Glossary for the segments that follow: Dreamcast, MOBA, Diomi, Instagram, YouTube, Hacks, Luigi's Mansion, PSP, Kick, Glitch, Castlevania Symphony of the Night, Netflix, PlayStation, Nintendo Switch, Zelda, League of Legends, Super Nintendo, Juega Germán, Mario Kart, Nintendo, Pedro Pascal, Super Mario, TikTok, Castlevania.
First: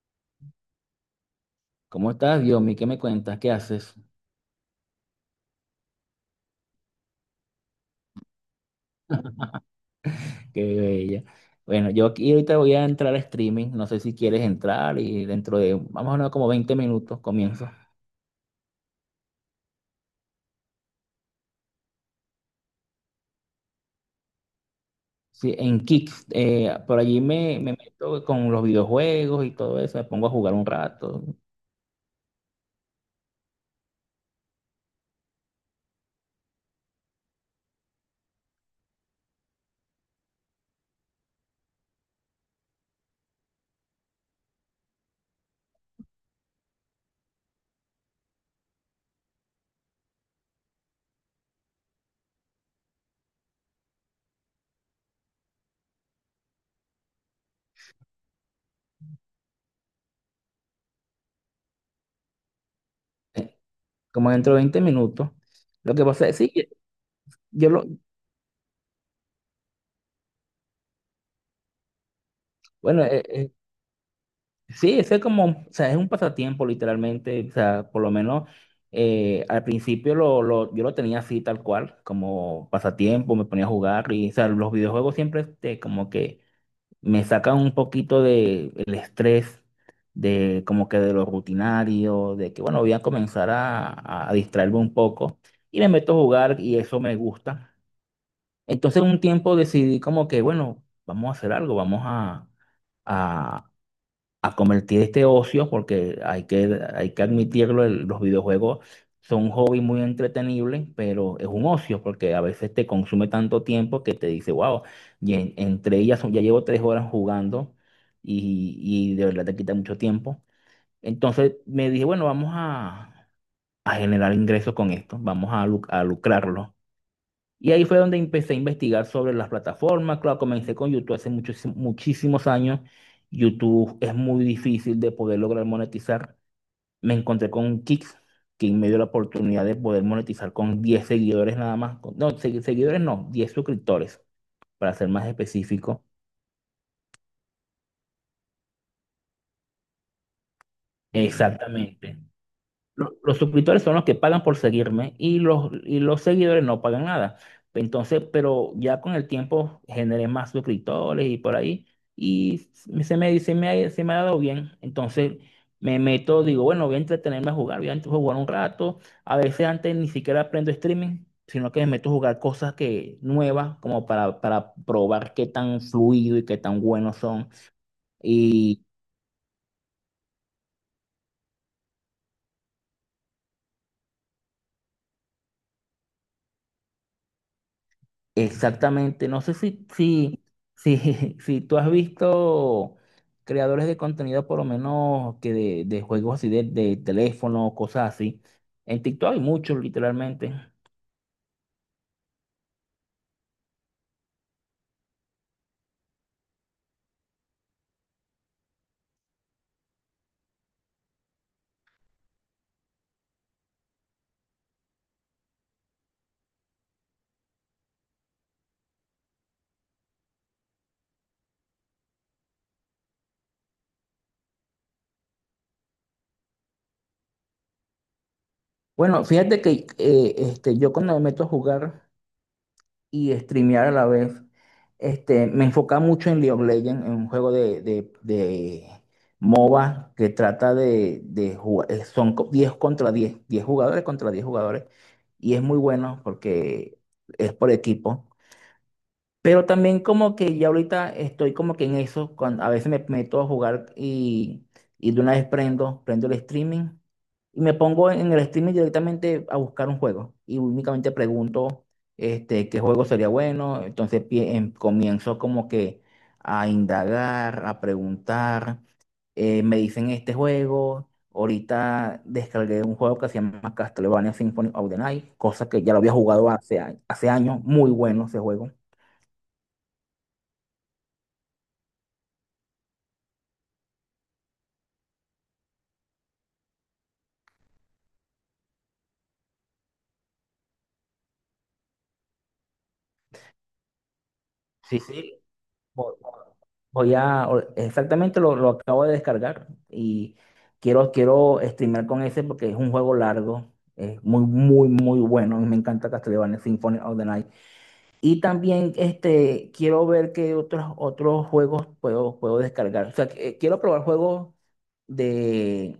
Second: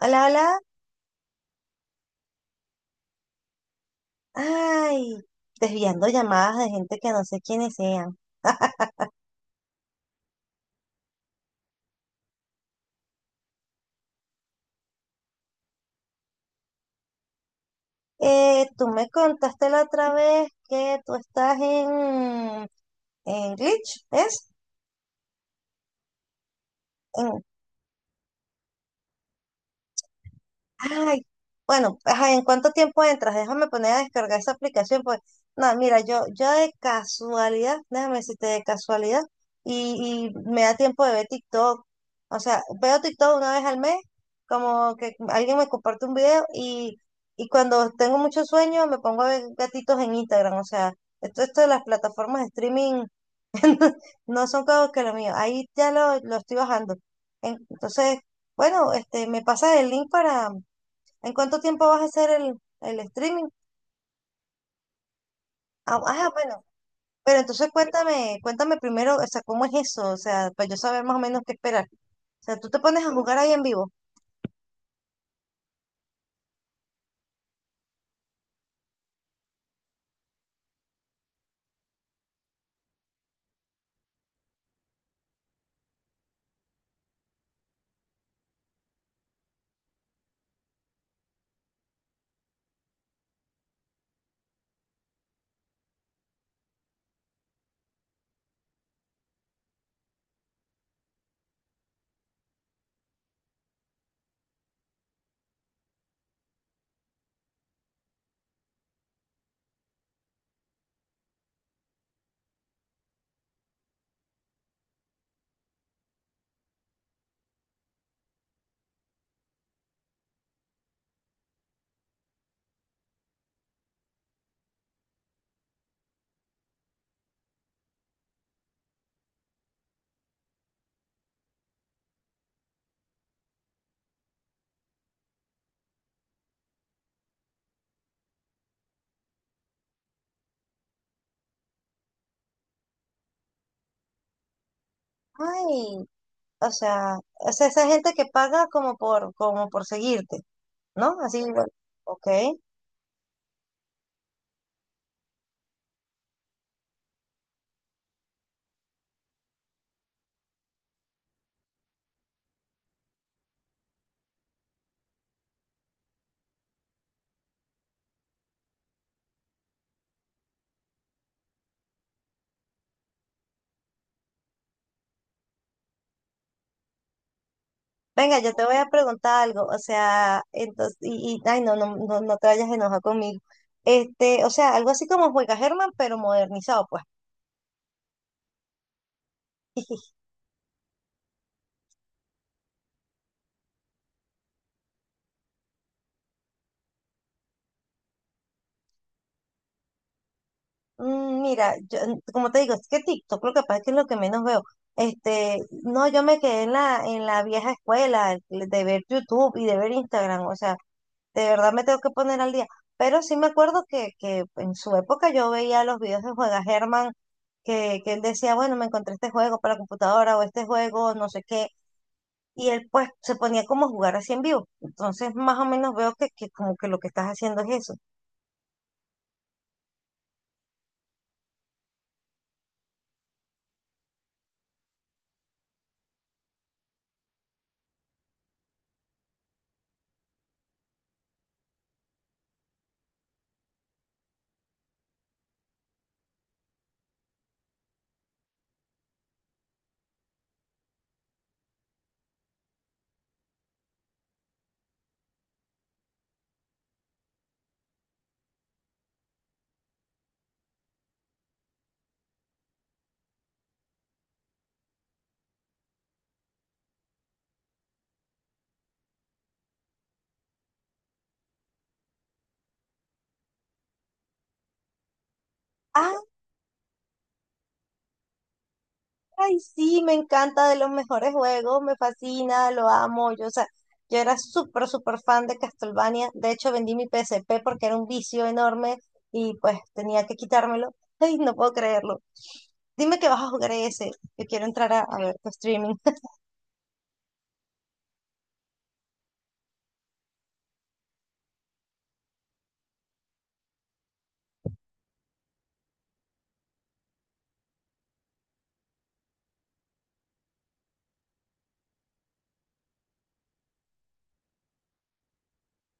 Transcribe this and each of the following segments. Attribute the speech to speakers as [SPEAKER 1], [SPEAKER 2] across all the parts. [SPEAKER 1] Hola, hola.
[SPEAKER 2] ¿Cómo estás, Diomi? ¿Qué me cuentas? ¿Qué haces?
[SPEAKER 1] Ay, desviando llamadas de gente que no sé quiénes sean.
[SPEAKER 2] Qué bella. Bueno, yo aquí ahorita voy a entrar a streaming. No sé si quieres entrar y dentro de, vamos a hablar como 20 minutos, comienzo.
[SPEAKER 1] Tú me contaste la otra vez que tú estás en Glitch, ¿es?
[SPEAKER 2] Sí, en Kick. Por allí me meto con los videojuegos y todo eso. Me pongo a jugar un
[SPEAKER 1] Ay,
[SPEAKER 2] rato.
[SPEAKER 1] bueno, ajá, ¿en cuánto tiempo entras? Déjame poner a descargar esa aplicación, pues, no, mira, yo de casualidad, déjame decirte de casualidad, y me da tiempo de ver TikTok, o sea, veo TikTok una vez al mes, como que alguien me comparte un video, y cuando tengo mucho sueño me pongo a ver gatitos en Instagram, o sea, esto de las plataformas de streaming no son cosas que lo mío, ahí ya lo estoy bajando. Entonces, bueno, este, me pasas el link para... ¿En cuánto tiempo vas a hacer el streaming?
[SPEAKER 2] eh, Como dentro de 20 minutos. Lo
[SPEAKER 1] Ah,
[SPEAKER 2] que pasa
[SPEAKER 1] ah,
[SPEAKER 2] es, sí,
[SPEAKER 1] bueno, pero
[SPEAKER 2] yo
[SPEAKER 1] entonces
[SPEAKER 2] lo,
[SPEAKER 1] cuéntame, cuéntame primero, o sea, ¿cómo es eso? O sea, para yo saber más o menos qué esperar. O sea, tú te pones
[SPEAKER 2] bueno,
[SPEAKER 1] a jugar ahí en vivo.
[SPEAKER 2] sí, ese es como, o sea, es un pasatiempo literalmente, o sea, por lo menos al principio yo lo tenía así tal cual, como pasatiempo, me ponía a jugar y, o sea, los videojuegos siempre este, como que me sacan un poquito de el estrés, de como que de lo rutinario, de que bueno, voy a comenzar a distraerme un poco y me meto a jugar y eso me gusta. Entonces un tiempo decidí como que, bueno, vamos a hacer algo, vamos a convertir este ocio, porque hay que admitirlo, los videojuegos son un hobby muy entretenible, pero es un ocio, porque a veces te consume tanto tiempo que te dice, wow, y entre ellas ya llevo 3 horas jugando y de verdad te quita mucho tiempo. Entonces me dije, bueno, a generar ingresos con esto, vamos a, a lucrarlo. Y ahí fue donde empecé a investigar sobre las plataformas. Claro, comencé con YouTube hace muchísimos años. YouTube es muy difícil de poder lograr monetizar. Me encontré con Kick, que me dio la oportunidad de poder monetizar con 10 seguidores nada más. No, seguidores no, 10 suscriptores, para ser más específico.
[SPEAKER 1] Ay, o sea, esa gente que paga como por, como por seguirte, ¿no? Así, bueno,
[SPEAKER 2] Exactamente.
[SPEAKER 1] ok.
[SPEAKER 2] Los suscriptores son los que pagan por seguirme y los seguidores no pagan nada. Entonces, pero ya con el tiempo generé más suscriptores y por ahí. Y se me ha dado bien. Entonces me meto, digo, bueno, voy a entretenerme a jugar, voy a jugar un rato. A veces antes ni siquiera aprendo streaming, sino que me meto a jugar nuevas, como para probar qué tan fluido y qué tan buenos son.
[SPEAKER 1] Venga, yo te voy a preguntar algo, o sea, entonces, ay, no, no, no, no te vayas enojado conmigo. Este, o sea, algo así como Juega Germán, pero modernizado, pues.
[SPEAKER 2] Exactamente, no sé si, si, si, si tú has visto creadores de contenido, por lo menos que de juegos así de teléfono, cosas así. En TikTok hay muchos, literalmente.
[SPEAKER 1] Mm. Mira, yo, como te digo, es que TikTok lo que pasa es que es lo que menos veo. Este, no, yo me quedé en la vieja escuela de ver YouTube y de ver Instagram, o sea, de verdad me tengo que poner al día. Pero sí me acuerdo que en su época yo veía los videos de Juega Germán, que él decía, bueno, me encontré este juego para computadora o este juego, no sé qué, y él pues se ponía como a jugar así en vivo. Entonces, más o menos veo que como que lo que estás haciendo es eso.
[SPEAKER 2] Bueno, fíjate que este, yo cuando me meto a jugar y streamear a la vez. Este, me enfocaba mucho en League of Legends, en un juego de MOBA que trata de jugar, son 10 contra 10 jugadores contra 10 jugadores, y es muy bueno porque es por equipo. Pero también como que ya ahorita estoy como que en eso, cuando a veces me meto a jugar y de una vez prendo el streaming y me pongo en el streaming directamente a buscar un juego y únicamente pregunto este, qué juego sería bueno, entonces comienzo como que a indagar, a preguntar, me dicen este juego, ahorita descargué un juego que se llama Castlevania Symphony of the Night, cosa que ya lo había
[SPEAKER 1] Ah,
[SPEAKER 2] jugado hace, hace años, muy bueno ese juego.
[SPEAKER 1] ay, sí, me encanta, de los mejores juegos, me fascina, lo amo. Yo, o sea, yo era súper, súper fan de Castlevania. De hecho, vendí mi PSP porque era un vicio enorme y pues tenía que quitármelo. Ay, no puedo creerlo. Dime que vas a jugar ese. Yo quiero entrar
[SPEAKER 2] Sí,
[SPEAKER 1] a ver
[SPEAKER 2] sí.
[SPEAKER 1] tu streaming.
[SPEAKER 2] Voy voy a, exactamente lo acabo de descargar y quiero, quiero streamear con ese porque es un juego largo, es muy bueno y me encanta Castlevania Symphony of the Night. Y también este, quiero ver qué otros juegos puedo, puedo descargar. O sea, que, quiero probar juegos de,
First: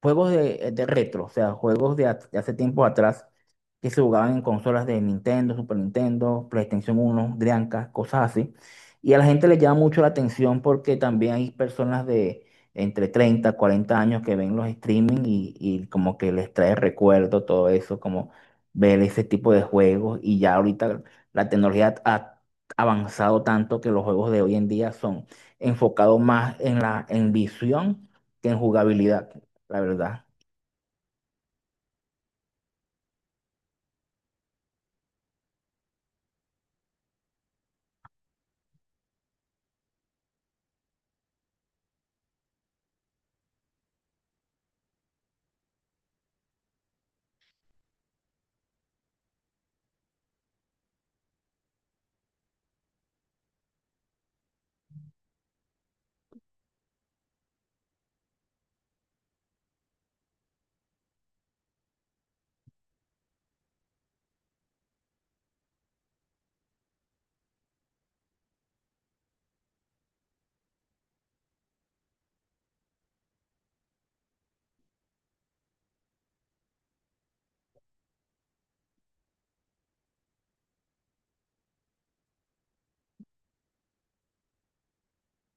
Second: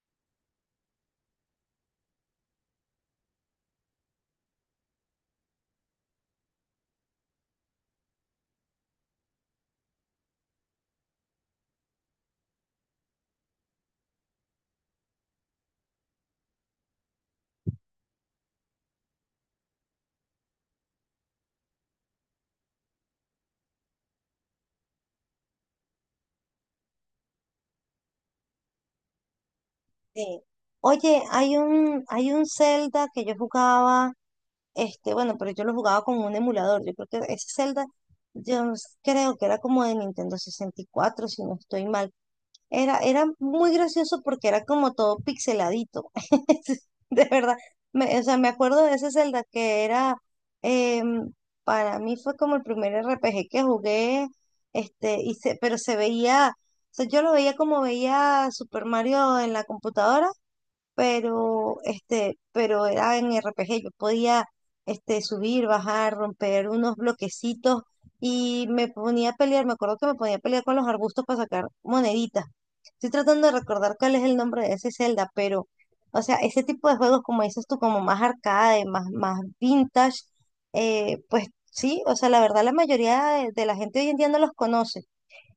[SPEAKER 2] juegos de retro, o sea, juegos de, de hace tiempo atrás que se jugaban en consolas de Nintendo, Super Nintendo, PlayStation uno, Dreamcast, cosas así. Y a la gente le llama mucho la atención porque también hay personas de entre 30, 40 años que ven los streaming y como que les trae recuerdo todo eso, como ver ese tipo de juegos. Y ya ahorita la tecnología ha avanzado tanto que los juegos de hoy en día son enfocados más en la en visión que en jugabilidad la verdad.
[SPEAKER 1] Sí. Oye, hay un Zelda que yo jugaba, este, bueno, pero yo lo jugaba con un emulador. Yo creo que ese Zelda, yo creo que era como de Nintendo 64 si no estoy mal. Era, era muy gracioso porque era como todo pixeladito. De verdad. O sea, me acuerdo de ese Zelda que era, em, para mí fue como el primer RPG que jugué, este, pero se veía, o sea, yo lo veía como veía Super Mario en la computadora, pero este, pero era en RPG. Yo podía este, subir, bajar, romper unos bloquecitos y me ponía a pelear, me acuerdo que me ponía a pelear con los arbustos para sacar moneditas. Estoy tratando de recordar cuál es el nombre de ese Zelda, pero, o sea, ese tipo de juegos, como dices tú, como más arcade, más, más vintage, pues sí, o sea, la verdad la mayoría de la gente hoy en día no los conoce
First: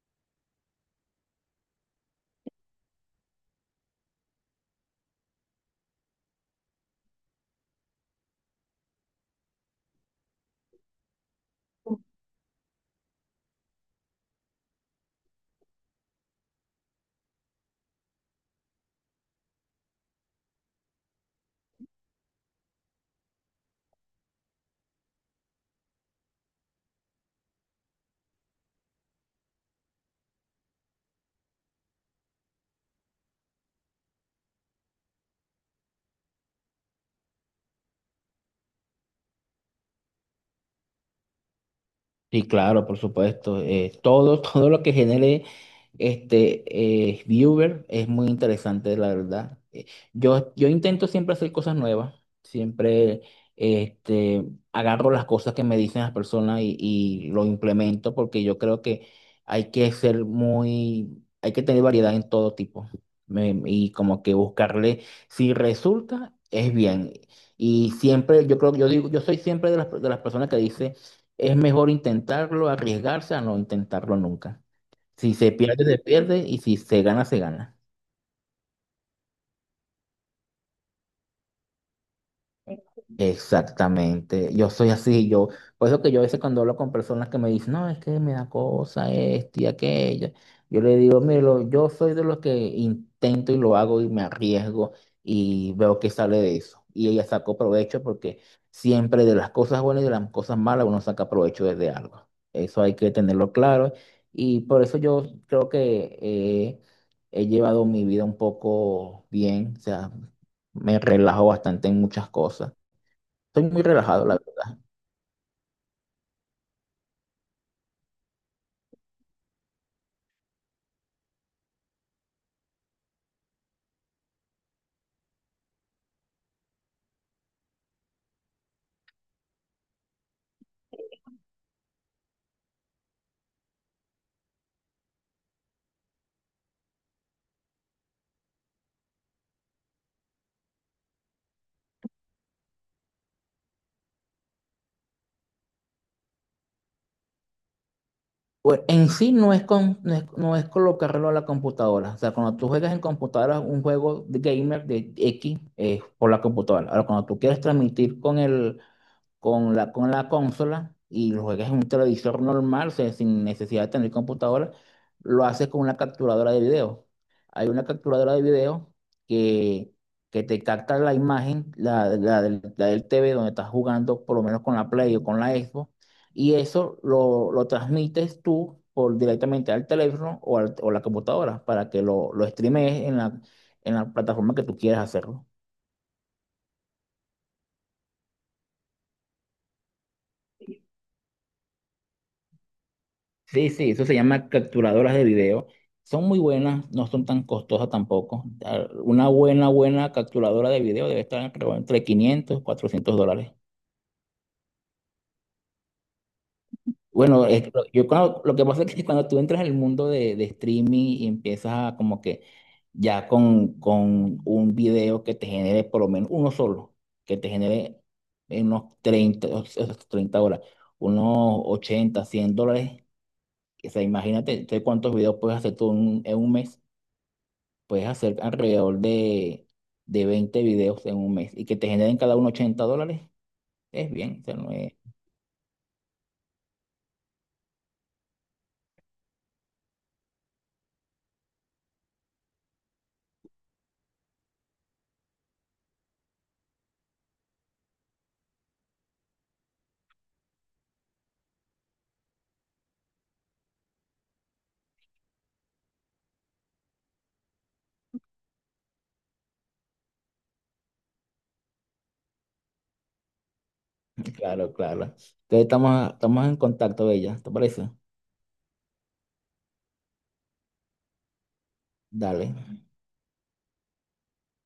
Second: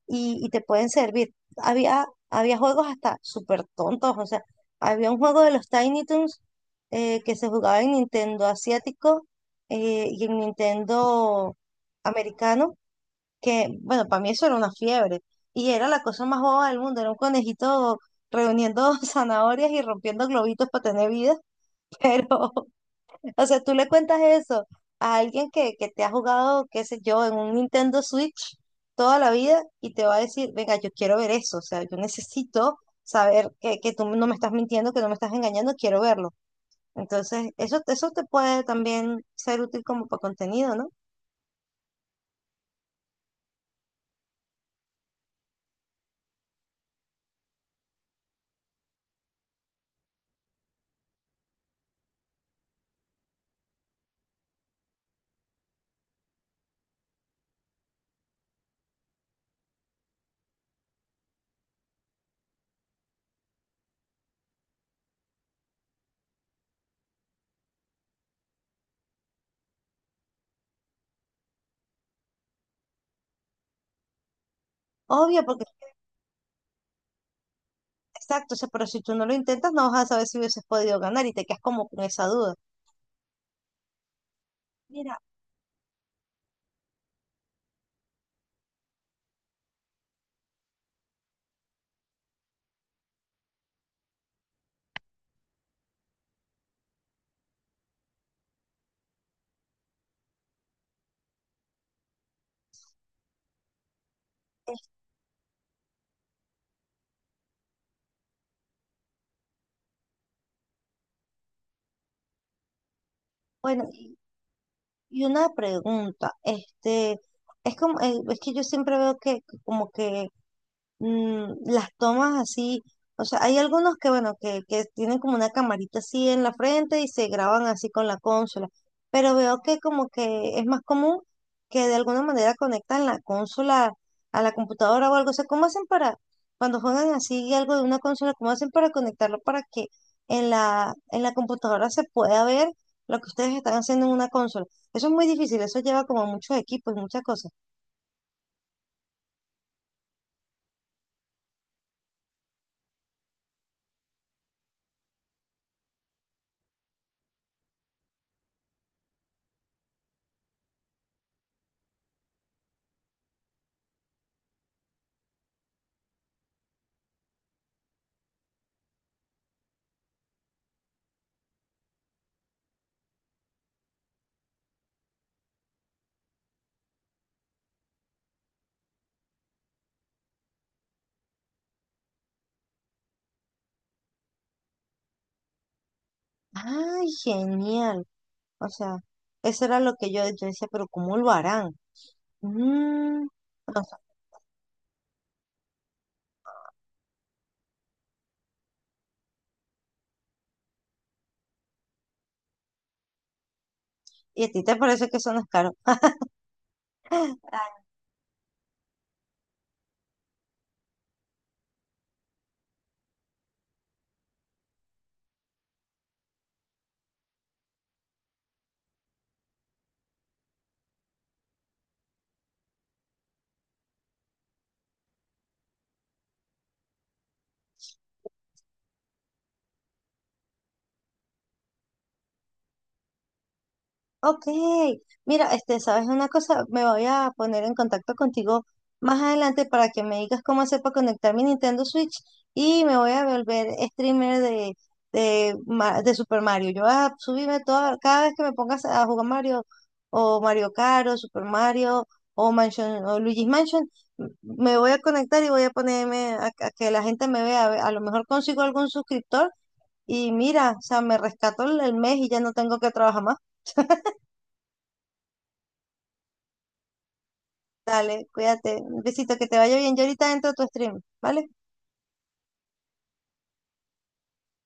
[SPEAKER 1] y te pueden servir. Había, había juegos hasta súper tontos, o sea, había un juego de los Tiny Toons, que se jugaba en Nintendo asiático, y en Nintendo americano, que bueno, para mí eso era una fiebre y era la cosa más boba del mundo, era un conejito reuniendo zanahorias y rompiendo globitos para tener vida, pero o sea, tú le cuentas eso a alguien que te ha jugado, qué sé yo, en un Nintendo Switch toda la vida y te va a decir, venga, yo quiero ver eso, o sea, yo necesito saber que tú no me estás mintiendo, que no me estás engañando, quiero verlo. Entonces, eso te puede también ser útil como para contenido, ¿no?
[SPEAKER 2] Sí, claro, por supuesto. Todo, todo lo que genere este viewer es muy interesante, la verdad. Yo intento siempre hacer cosas nuevas, siempre este, agarro las cosas que me dicen las personas y lo implemento porque yo creo que hay que ser hay que tener variedad en todo tipo y como que buscarle, si resulta, es bien. Y siempre, yo creo, yo digo, yo soy siempre de de las personas que dice es mejor intentarlo, arriesgarse a no intentarlo nunca. Si
[SPEAKER 1] Obvio,
[SPEAKER 2] se
[SPEAKER 1] porque,
[SPEAKER 2] pierde, se pierde y si se gana, se gana.
[SPEAKER 1] exacto, o sea, pero si tú no lo intentas, no vas a saber si hubieses podido ganar y te quedas como con esa duda.
[SPEAKER 2] Exactamente, yo soy
[SPEAKER 1] Mira,
[SPEAKER 2] así, por eso que yo a veces cuando hablo con personas que me dicen, no, es que me da cosa esto y aquello, yo le digo, mire, yo soy de los que intento y lo hago y me arriesgo y veo que sale de eso. Y ella sacó provecho porque siempre de las cosas buenas y de las cosas malas uno saca provecho desde algo. Eso hay que tenerlo claro y
[SPEAKER 1] es-
[SPEAKER 2] por eso yo creo que he llevado mi vida un poco bien, o sea, me relajo bastante en muchas cosas. Estoy muy
[SPEAKER 1] bueno,
[SPEAKER 2] relajado, la verdad.
[SPEAKER 1] y una pregunta, este... Es como, es que yo siempre veo que como que mm, las tomas así, o sea, hay algunos que, bueno, que tienen como una camarita así en la frente y se graban así con la consola, pero veo que como que es más común que de alguna manera conectan la consola a la computadora o algo, o sea, ¿cómo hacen para, cuando juegan así algo de una consola, cómo hacen para conectarlo para que en la computadora se pueda ver lo que ustedes están haciendo en una consola? Eso es muy difícil, eso lleva como muchos equipos y muchas cosas.
[SPEAKER 2] Bueno, en sí no es, no es, no es colocarlo a la computadora. O sea, cuando tú juegas en computadora un juego de gamer de X, por la computadora. Ahora, cuando tú quieres transmitir con con la consola y lo juegas en un televisor normal, o sea, sin necesidad de tener computadora, lo haces con una capturadora de video. Hay una capturadora de video que, que te capta la imagen, la la del TV donde estás jugando, por lo menos con la Play o con la Xbox, y eso lo transmites tú por, directamente al teléfono o, o la computadora para que lo streames en en la plataforma que tú quieras hacerlo.
[SPEAKER 1] ¡Ay, genial! O sea, eso era lo que yo decía, pero ¿cómo lo harán? Mm,
[SPEAKER 2] Sí,
[SPEAKER 1] o
[SPEAKER 2] sí,
[SPEAKER 1] sea,
[SPEAKER 2] eso se llama capturadoras de video. Son muy buenas, no son tan costosas tampoco. Ah, una buena capturadora de video debe estar creo, entre 500, y $400.
[SPEAKER 1] y a ti te parece que eso no es caro.
[SPEAKER 2] Bueno, lo que pasa es que cuando tú entras al mundo de streaming y empiezas a como que ya con un video que te genere por lo menos uno solo, que te genere en unos 30, o sea, 30 horas, unos $80, $100. O sea, imagínate, ¿tú ¿cuántos videos puedes hacer tú en un mes? Puedes hacer alrededor de 20 videos en un mes y que te generen cada uno $80. Es bien, o
[SPEAKER 1] Ok,
[SPEAKER 2] sea, no es-
[SPEAKER 1] mira, este, ¿sabes una cosa? Me voy a poner en contacto contigo más adelante para que me digas cómo hacer para conectar mi Nintendo Switch y me voy a volver streamer de Super Mario. Yo voy a subirme toda, cada vez que me pongas a jugar Mario o Mario Kart o Super Mario o Mansion o Luigi's Mansion, me voy a conectar y voy a ponerme a que la gente me vea. A ver, a lo mejor consigo algún suscriptor y mira, o sea, me rescato el mes y ya no tengo que trabajar más.
[SPEAKER 2] Claro, claro. Entonces estamos en contacto, Bella. ¿Te parece?
[SPEAKER 1] Dale, cuídate. Un besito, que te vaya bien. Yo ahorita entro a tu stream, ¿vale?
[SPEAKER 2] Dale.